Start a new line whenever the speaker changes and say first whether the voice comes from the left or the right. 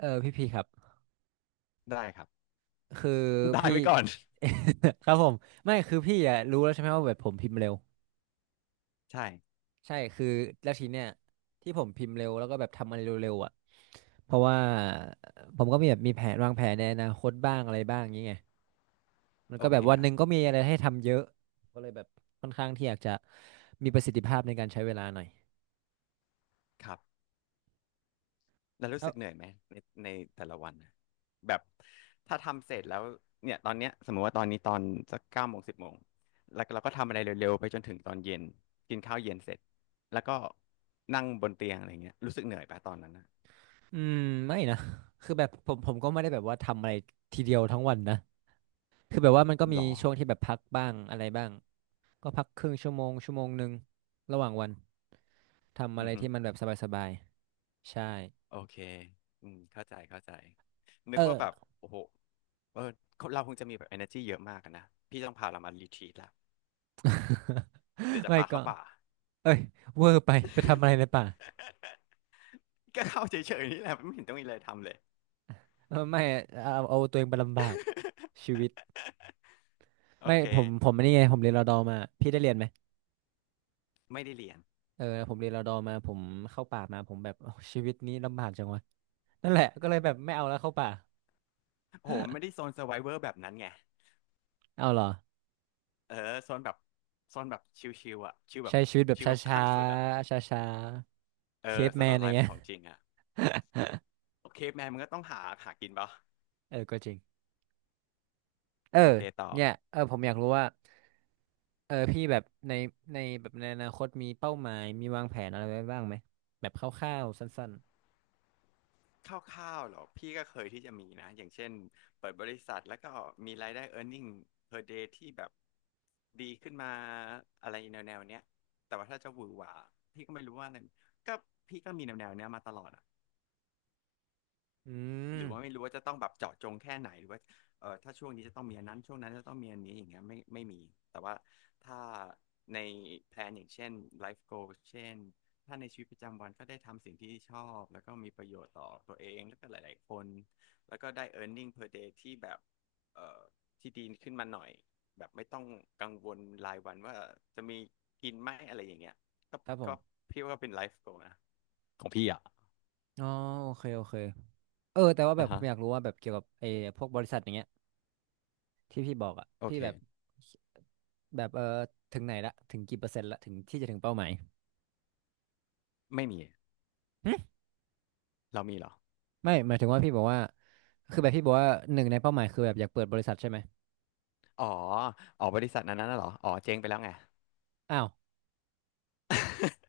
right: พี่ครับ
left: ได้ครับ
right: คือ
left: ได้
right: พี่
left: ไปก่อน
right: ครับผมไม่คือพี่อ่ะรู้แล้วใช่ไหมว่าแบบผมพิมพ์เร็ว
left: ใช่
right: ใช่คือแล้วทีเนี้ยที่ผมพิมพ์เร็วแล้วก็แบบทำอะไรเร็วๆอ่ะเพราะว่าผมก็มีแผนวางแผนในอนาคตบ้างอะไรบ้างอย่างเงี้ยมัน
left: โอ
right: ก็แบ
left: เค
right: บวัน
left: ค
right: ห
left: รับ
right: นึ่งก็มีอะไรให้ทำเยอะก็เลยแบบค่อนข้างที่อยากจะมีประสิทธิภาพในการใช้เวลาหน่อย
left: ครับแล้วรู้
right: เอ้า
left: สึกเหนื่อยไหมในในแต่ละวันน่ะแบบถ้าทำเสร็จแล้วเนี่ยตอนเนี้ยสมมติว่าตอนนี้ตอนสักเก้าโมงสิบโมงแล้วเราก็ทำอะไรเร็วๆไปจนถึงตอนเย็นกินข้าวเย็นเสร็จแล้วก็นั่งบนเตียงอะไรเงี้ยรู้สึกเหนื่อยปะตอนนั้นนะ
right: อืมไม่นะคือแบบผมก็ไม่ได้แบบว่าทำอะไรทีเดียวทั้งวันนะคือแบบว่ามันก็
left: ห
right: มี
left: รอ
right: ช่วงที่แบบพักบ้างอะไรบ้าง ก็พักครึ่งชั่วโมงชั่วโมงหนึ่งระหว่างวันทำอะ
left: อื
right: ไร
left: อฮึ
right: ที่มันแบบสบายๆใช่
left: โอเคอืมเข้าใจเข้าใจนึ
right: เอ
left: กว่าแบบ
right: อ
left: โอ้โหเออเราคงจะมีแบบ energy เยอะมากอะนะพี่ต้องพาเรามารีทรีตละเดี๋ยว จะ
right: ไม่
left: พา
right: ก็
left: เข้าป่า
right: เอ้ยเวอร์ไปไปทำอะไรในป่า
left: ก็เข้าเฉยๆนี่แหละไม่เห็นต้องมีอะไรทำเลย
right: เออไม่เอาตัวเองไปลำบากชี วิต
left: โอ
right: ไม่
left: เค
right: ผมอันนี่ไงผมเรียนรอดอมาพี่ได้เรียนไหม
left: ไม่ได้เรียน
right: เออผมเรียนรอดอมาผมเข้าป่ามาผมแบบโอ้ชีวิตนี้ลำบากจังวะนั่นแหละก็เลยแบบไม่เอาแล้วเข้าป่า
left: โหไม่ได้โซน s u r v i เวอร์แบบนั้นไง
right: เอาเหรอ
left: เออโซนแบบโซนแบบชิวๆอ่ะชิวแบบ
right: ใช้ชีวิตแบบ
left: ชิว
right: ช
left: แบบ
right: ้า
left: ขั้นสุดอ่ะ
right: ๆช้าๆ
left: เอ
right: เค
left: อ
right: ป
left: ส
right: แม
left: โล
right: นอะ
left: ว์
right: ไร
left: ไล
right: เงี้
left: ฟ์
right: ย
left: ของจริงอ่ะโอเคแมนมันก็ต้องหาหากินปะ
right: เออก็จริงเออ
left: โอเคต่อ
right: เนี่ยเออผมอยากรู้ว่า พี่แบบในแบบในอนาคตมีเป้าหมายมีวางแผนอะไรไว้บ้างไหมแบบคร่าวๆสั้น
left: คร่าวๆหรอพี่ก็เคยที่จะมีนะอย่างเช่นเปิดบริษัทแล้วก็มีรายได้ earning per day ที่แบบดีขึ้นมาอะไรแนวๆเนี้ยแต่ว่าถ้าจะหวือหวาพี่ก็ไม่รู้ว่าอะไรก็พี่ก็มีแนวๆเนี้ยมาตลอด
right: ๆอื
left: ห
right: ม
left: รือว่าไม่รู้ว่าจะต้องแบบเจาะจงแค่ไหนหรือว่าเออถ้าช่วงนี้จะต้องมีอันนั้นช่วงนั้นจะต้องมีอันนี้อย่างเงี้ยไม่ไม่มีแต่ว่าถ้าในแพลนอย่างเช่นไลฟ์โกเช่นถ้าในชีวิตประจำวันก็ได้ทำสิ่งที่ชอบแล้วก็มีประโยชน์ต่อตัวเองแล้วก็หลายๆคนแล้วก็ได้ earning per day ที่แบบเอ่อที่ดีขึ้นมาหน่อยแบบไม่ต้องกังวลรายวันว่าจะมีกินไหมอะไรอย่างเงี้ยก็
right: ครับผ
left: ก็
right: ม
left: พี่ว่าเป็นไลฟ์โกนะของพี่อ่ะ
right: อ๋อโอเคโอเคเออแต่ว่าแบ
left: อ่า
right: บผ
left: ฮะ
right: มอยากรู้ว่าแบบเกี่ยวกับไอ้พวกบริษัทอย่างเงี้ยที่พี่บอกอ่ะ
left: โอ
right: พี่
left: เค
right: แบบแบบเออถึงไหนละถึงกี่เปอร์เซ็นต์ละถึงที่จะถึงเป้าหมาย
left: ไม่มี
right: หึ
left: เรามีเหรอ
right: ไม่หมายถึงว่าพี่บอกว่าคือแบบพี่บอกว่าหนึ่งในเป้าหมายคือแบบอยากเปิดบริษัทใช่ไหม
left: อ๋ออ๋อบริษัทนั้นน่ะเหรออ๋อเจ๊งไปแล้วไง
right: อ้าว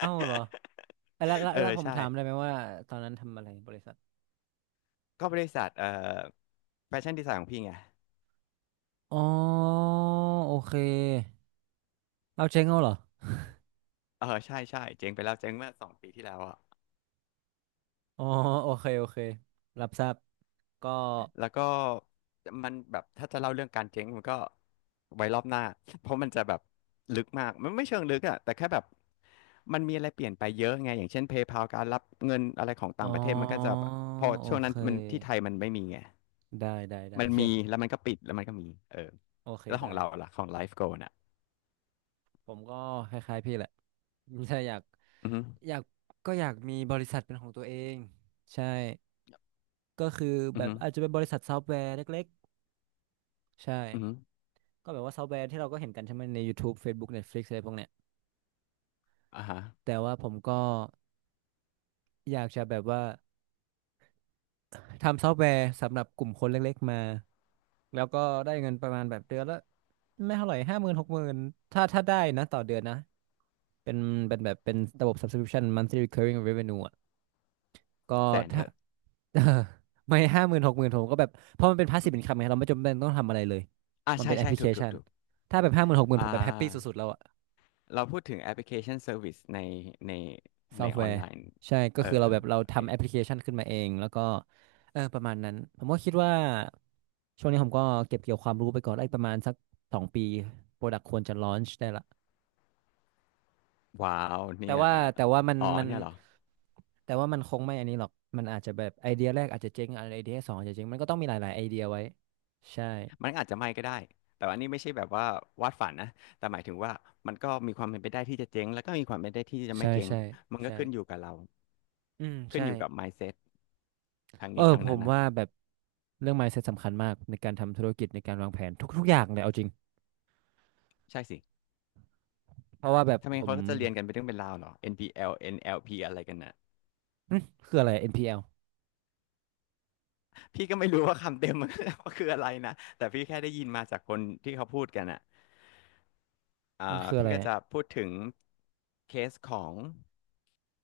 right: อ้าวเหรอเอ้ยแล้วแล้ว
left: เออ
right: แล้วผม
left: ใช่
right: ถามได้ไหมว่าตอนนั้นทำอะไรบริษัท
left: ก็บริษัทแฟชั่นดีไซน์ของพี่ไง
right: อ๋อโอเค เอาเชงเอาเหรอ
left: เออใช่ใช่เจ๊งไปแล้วเจ๊งเมื่อสองปีที่แล้วอะ
right: อ๋อโอเคโอเครับทราบก็
left: แล้วก็มันแบบถ้าจะเล่าเรื่องการเจ๊งมันก็ไว้รอบหน้าเพราะมันจะแบบลึกมากมันไม่เชิงลึกอะแต่แค่แบบมันมีอะไรเปลี่ยนไปเยอะไงอย่างเช่น PayPal การรับเงินอะไรของ
right: อ๋
left: ต่า
right: อ
left: งประเทศมันก็จะแบบพอ
right: โอ
left: ช่วง
right: เค
left: นั้นมันที่ไทยมันไม่มีไง
right: ได้ได้ได้
left: มั
right: โอ
left: น
right: เค
left: มีแล้วมันก็ปิดแล้วมันก็มีเออ
right: โอเค
left: แล้วของ
right: ได้
left: เราล่ะของไลฟ์โกลน่ะ
right: ผมก็คล้ายๆพี่แหละ ถ้าอยาก
left: อือฮึ
right: อยากก็อยากมีบริษัทเป็นของตัวเองใช่ก็คือ
left: อื
right: แบ
left: อ
right: บ
left: ฮึ
right: อาจจะเป็นบริษัทซอฟต์แวร์เล็กๆใช่
left: อือฮึ
right: ก็แบบว่าซอฟต์แวร์ที่เราก็เห็นกันใช่ไหมใน YouTube Facebook Netflix อะไรพวกเนี้ย
left: อ่าฮะ
right: แต่ว่าผมก็อยากจะแบบว่า ทำซอฟต์แวร์สำหรับกลุ่มคนเล็กๆมา แล้วก็ได้เงินประมาณแบบเดือนละไม่เท่าไหร่ห้าหมื่นหกหมื่นถ้าได้นะต่อเดือนนะเป็นเป็นแบบเป็นระบบ subscription monthly recurring revenue อ่ะก็
left: แสนเถ
right: ถ้า
left: อะ
right: เออไม่ห้าหมื่นหกหมื่นผมก็แบบเพราะมันเป็น passive i n c คับไงเราไม่จำเป็นต้องทำอะไรเลย
left: อ่า
right: มัน
left: ใช่
right: เป็นแอป
left: ใช่
right: พลิเค
left: ถูกถู
right: ชั
left: ก
right: น
left: ถูก
right: ถ้าแบบห้าหมื่นหกหมื่น
left: อ่
right: ผมแบบแฮปปี้สุ
left: า
right: ดๆแล้วอะ
left: เราพูดถึงแอปพลิเคชันเซอร์วิสในใน
right: ซอ
left: ใน
right: ฟต์
left: อ
right: แว
left: อน
right: ร์
left: ไลน์
right: ใช่ก็
left: เอ
right: คือเรา
left: อ
right: แบบเรา
left: โอเค
right: ทำแอปพลิเคชันขึ้นมาเองแล้วก็เออประมาณนั้นผมก็คิดว่าช่วงนี้ผมก็เก็บเกี่ยวความรู้ไปก่อนได้ประมาณสักสองปีโปรดักควรจะลอนช์ได้ละ
left: ว้าว
right: แต่
left: เนี่ย
right: ว่าแต่ว่ามัน
left: อ๋อ
right: มัน
left: เนี่ยเหรอ
right: แต่ว่ามันคงไม่อันนี้หรอกมันอาจจะแบบไอเดียแรกอาจจะเจ๊งไอเดียสองอาจจะเจ๊งมันก็ต้องมีหลายๆไอเดียไว้ใช่
left: มันอาจจะไม่ก็ได้แต่ว่าอันนี้ไม่ใช่แบบว่าวาดฝันนะแต่หมายถึงว่ามันก็มีความเป็นไปได้ที่จะเจ๊งแล้วก็มีความเป็นไปได้ที่จะไม่
right: ใช่
left: เจ๊ง
right: ใช่
left: มันก็
right: ใช่
left: ขึ้นอยู่กับเรา
right: อืม
left: ขึ้น
right: ใช่
left: อยู่กับ mindset ทาง
right: เออ
left: นี้ทาง
right: ผ
left: นั้
right: ม
left: นนะ
right: ว่าแบบเรื่อง mindset สำคัญมากในการทำธุรกิจในการวางแผนทุกๆอย่างเลยเอาจริง
left: ใช่สิ
right: เพราะว่าแบบ
left: ทำไม
right: ผม
left: เขาก็จะเรียนกันเป็นเรื่องเป็นราวเหรอ NPL NLP อลเอ็นแอลพีอะไรกันน่ะ
right: อืมคืออะไร NPL
left: พี่ก็ไม่รู้ว่าคำเต็ม มัน ว่าคืออะไรนะ แต่พี่แค่ได้ยินมาจากคนที่เขาพูดกันอ่ะอ่า
right: มันคืออะ
left: พี่
right: ไร
left: ก็
right: อะ
left: จะพูดถึงเคสของ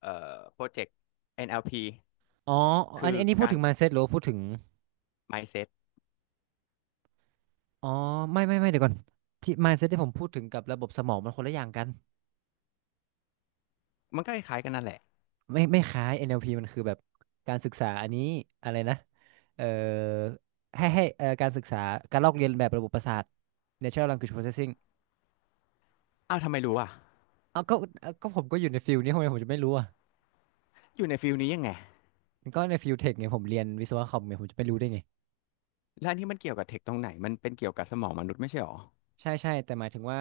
left: โปรเจกต์ NLP
right: อ๋ออั
left: คื
right: น
left: อ
right: อันนี้พูด
left: การ
right: ถึง mindset หรือว่าพูดถึง
left: mindset
right: อ๋อไม่เดี๋ยวก่อนที่ mindset ที่ผมพูดถึงกับระบบสมองมันคนละอย่างกัน
left: มันก็คล้ายๆกันนั่นแหละ
right: ไม่คล้าย NLP มันคือแบบการศึกษาอันนี้อะไรนะเอ่อให้การศึกษาการลอกเรียนแบบระบบประสาท Natural Language Processing
left: อ้าวทำไมรู้อ่ะ
right: เอาก็เอาก็ผมก็อยู่ในฟิลนี้ทำไมผมจะไม่รู้อ่ะ
left: อยู่ในฟิลนี้ยังไง
right: มันก็ในฟิลเทคไงผมเรียนวิศวะคอมไงผมจะไม่รู้ได้ไง
left: แล้วอันที่มันเกี่ยวกับเทคตรงไหน มันเป็นเกี่ยวกับสมองมนุษย์ไม่ใช่หรอ
right: ใช่ใช่แต่หมายถึงว่า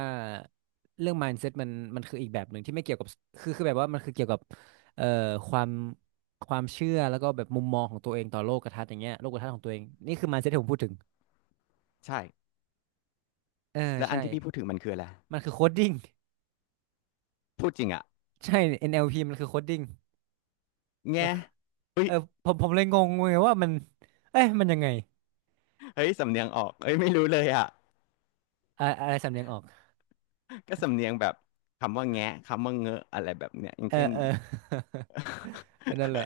right: เรื่อง mindset มันคืออีกแบบหนึ่งที่ไม่เกี่ยวกับคือแบบว่ามันคือเกี่ยวกับเอ่อความความเชื่อแล้วก็แบบมุมมองของตัวเองต่อโลกทัศน์อย่างเงี้ยโลกทัศน์ของตัวเองนี่คือ mindset ที่ผมพูดถึง
left: ใช่
right: เออ
left: แล้วอั
right: ใช่
left: นที่พี่พูดถึงมันคืออะไร
right: มันคือโคดดิ้ง
left: พูดจริงอ่ะ
right: ใช่ NLP มันคือโคดดิ้งมั
left: แง่
right: นคือ
left: เฮ้
right: เอ
left: ย
right: อผมเลยงงไงว่ามันเอ้ยมันยังไง
left: เฮ้ยสำเนียงออกเฮ้ยไม่รู้เลยอ่ะ
right: อะอะไรสำเนียงออก
left: ก็สำเนียงแบบคำว่าแงะคำว่าเงอะอะไรแบบเนี้ยอย่าง
right: เออ
left: เช่น
right: เออ นั่นแหละ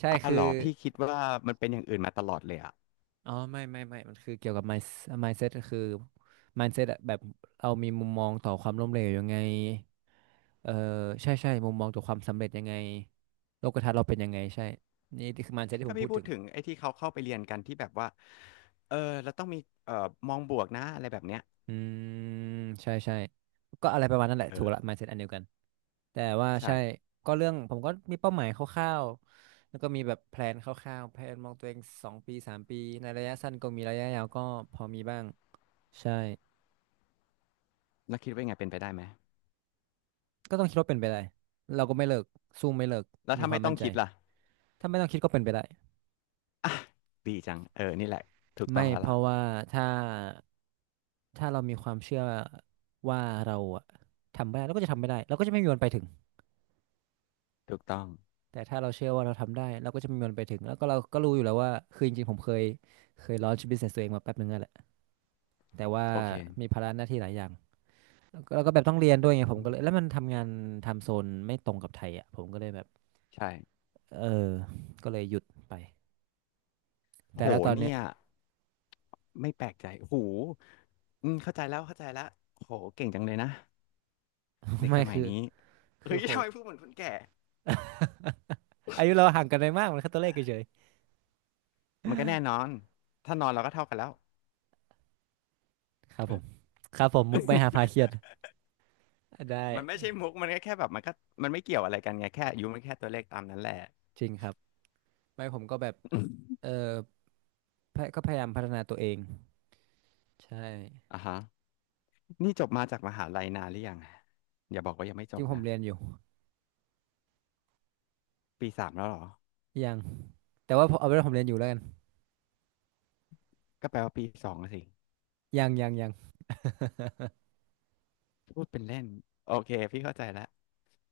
right: ใช่
left: อ้าว
right: คือ
left: เหรอพี่คิดว่ามันเป็นอย่างอื่นมาตลอดเลยอะ
right: อ๋อไม่ มันคือเกี่ยวกับ mindset ก็คือ mindset อะแบบเรามีมุมมองต่อความล้มเหลวยังไงเออใช่ใช่มุมมองต่อความสำเร็จยังไงโลกทัศน์เราเป็นยังไงใช่ นี่คือ mindset ที่ผ
left: ถ้า
right: ม
left: พี่
right: พูด
left: พู
right: ถึ
left: ด
right: ง
left: ถึงไอ้ที่เขาเข้าไปเรียนกันที่แบบว่าเออเราต้องมีเอ่อมองบวกนะอะไรแบบเนี้ย
right: อืมใช่ใช่ก็อะไรประมาณนั้นแหละ
left: เอ
right: ถูก
left: อ
right: ละ mindset อันเดียวกันแต่ว่าใช่
left: ใช่
right: ก็เรื่องผมก็มีเป้าหมายคร่าวๆแล้วก็มีแบบแพลนคร่าวๆแพลนมองตัวเอง2 ปี3 ปีในระยะสั้นก็มีระยะยาวก็พอมีบ้างใช่
left: แล้วคิดว่าไงเป็นไปได้ไหม
right: ก็ต้องคิดว่าเป็นไปได้เราก็ไม่เลิกสู้ไม่เลิก
left: แล้ว
right: มี
left: ถ้า
right: ควา
left: ไม่
right: ม
left: ต้
right: มั่
left: อง
right: นใจ
left: คิดล่ะ
right: ถ้าไม่ต้องคิดก็เป็นไปได้
left: อ่ะดีจังเออนี่แหละถูกต้อ
right: ไม่
left: งแล้ว
right: เพ
left: ล่ะ
right: ราะว่าถ้าถ้าเรามีความเชื่อว่าเราอะทำไม่ได้เราก็จะทำไม่ได้เราก็จะไม่มีวันไปถึง
left: ถูกต้อง
right: แต่ถ้าเราเชื่อว่าเราทำได้เราก็จะมีมันไปถึงแล้วก็เราก็รู้อยู่แล้วว่าคือจริงๆผมเคย launch business ตัวเองมาแป๊บนึงนั่นแหละแต่ว่า
left: โอเค
right: มีภาระหน้าที่หลายอย่างแล้วก็แบบต้องเรียนด้วยไงผม
left: อื
right: ก็เลยแล้
left: ม
right: วมันทำงานทำโซนไม่ตรงกับไทยอ่ะผมก็เลยแบบ
left: ใช่
right: เออก็เลยหยุดไปแต่
left: โห
right: แล้วตอนเนี้
left: เนี่
right: ย
left: ยไม่แปลกใจหูอืมเข้าใจแล้วเข้าใจแล้วโหเก่งจังเลยนะ เด็ก
right: ไม่
left: สมัย
right: คือ
left: นี้
right: คื
left: เฮ้
right: อ
left: ย
right: ผ
left: ทำ
right: ม
left: ไมพูดเหมือนคนแก่
right: อายุเราห่างกันไม่มากมันแค่ตัวเลขเฉย
left: มันก็แน่นอนถ้านอนเราก็เท่ากันแล้ว
right: ๆครับผมครับผมมุกไม่หาพาเครียดได้
left: มันไม่ใช่มุกมันก็แค่แบบมันก็มันไม่เกี่ยวอะไรกันไงแค่อายุมันแค่ตัวเลขตามนั้นแหละ
right: จริงครับไม่ผมก็แบบ เออพะก็พยายามพัฒนาตัวเองใช่
left: อ่ะฮะนี่จบมาจากมหาลัยนานหรือยังอย่าบอกว่ายังไม่
right: จ
left: จ
right: ริ
left: บ
right: งผม
left: นะ
right: เรียนอยู่
left: ปีสามแล้วเหรอ
right: ยัง แต่ว่าเอาเป็นว่าผมเรียนอยู่แล้วกัน
left: ก็แปลว่าปีสองะสิ
right: ยังยังยัง
left: พูดเป็นเล่นโอเคพี่เข้าใจแล้ว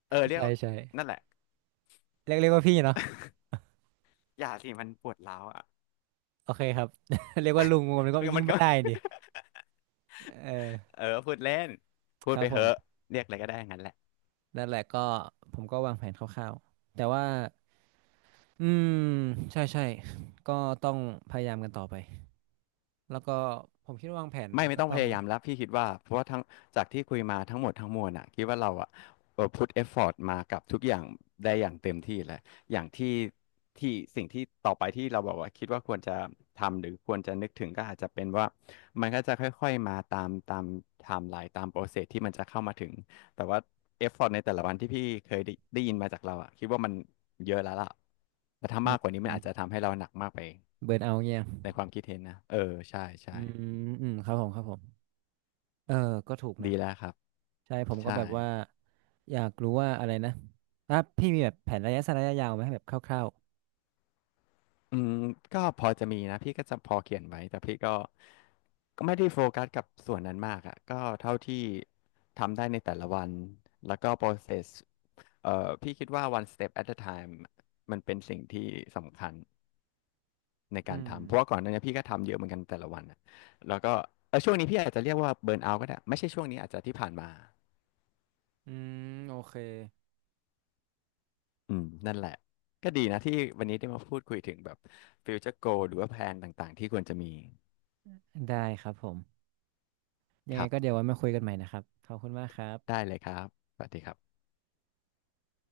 left: เออเรีย
right: ใช่
left: กว่า
right: ใช่
left: นั่นแหละ
right: เรียกว่าพี่เนาะ
left: อย่าสิมันปวดร้าวอ่ะ
right: โอเคครับ เรียกว่าลุงผมก็ ยิ่ง
left: มัน
right: ไม่
left: ก็
right: ได้ดิเ ออ
left: เออพูดเล่นพู
right: ค
left: ด
right: รั
left: ไป
right: บผ
left: เหอะ
right: ม
left: เรียกอะไรก็ได้งั้นแหละ
right: นั่นแหละก็ผมก็วางแผนคร่าวๆแต่ว่าอืมใช่ใช่ก็ต้องพยายามกันต่อไปแล้วก็ผมคิดว่าวางแผน
left: ไม่ไม่
right: ก็
left: ต้อง
right: ต้
left: พ
right: อง
left: ยายามแล้วพี่คิดว่าเพราะว่าทั้งจากที่คุยมาทั้งหมดทั้งมวลอ่ะคิดว่าเราอ่ะเออพุทเอฟฟอร์ตมากับทุกอย่างได้อย่างเต็มที่แหล้วอย่างที่ที่สิ่งที่ต่อไปที่เราบอกว่าคิดว่าควรจะทำหรือควรจะนึกถึงก็อาจจะเป็นว่ามันก็จะค่อยๆมาตามตามไทม์ไลน์ตามโปรเซสที่มันจะเข้ามาถึงแต่ว่าเอฟฟอร์ตในแต่ละวันที่พี่เคยได้ได้ยินมาจากเราอ่ะคิดว่ามันเยอะแล้วล่ะแต่ถ้า
right: อื
left: มาก
right: ม
left: กว่านี้มันอาจจะทำให้เราหนักมากไป
right: เบิร์นเอาท์เงี้ย
left: ในความคิดเห็นนะเออใช่
right: อื
left: ใช่
right: มอืมครับผมครับผมเออก็ถูกนะ
left: ดีแล้วครับ
right: ใช่ผมก็
left: ใช่
right: แบบว่าอยากรู้ว่าอะไรนะถ้าพี่มีแบบแผนระยะสั้นระยะยาวไหมแบบคร่าว
left: อืมก็พอจะมีนะ พี่ก็จะพอเขียนไว้ แต่พี่ก็ก็ไม่ได้โฟกัสกับส่วนนั้นมากอะก็เท่าที่ทำได้ในแต่ละวัน แล้วก็ process พี่คิดว่า one step at a time มันเป็นสิ่งที่สำคัญใน
right: ๆ
left: กา
right: อื
left: ร
right: ม
left: ทำ เพราะว่าก่อนหน้านี้พี่ก็ทำเยอะเหมือนกันแต่ละวันอะแล้วก็เออช่วงนี้พี่อาจจะเรียกว่าเบิร์นเอาท์ก็ได้ ไม่ใช่ช่วงนี้อาจจะที่ผ่านมา
right: อืมโอเค
left: อืมนั่นแหละ ก็ดีนะที่วันนี้ได้มาพูดคุยถึงแบบ future goal หรือว่าแผนต่างๆที่ควรจะมี
right: ได้ครับผมยั
left: ค
right: งไง
left: รับ
right: ก็เดี๋ยวไว้มาคุยกันใหม่นะครับขอบคุณมากครั
left: ได้
right: บ
left: เลยครับสวัสดีครับ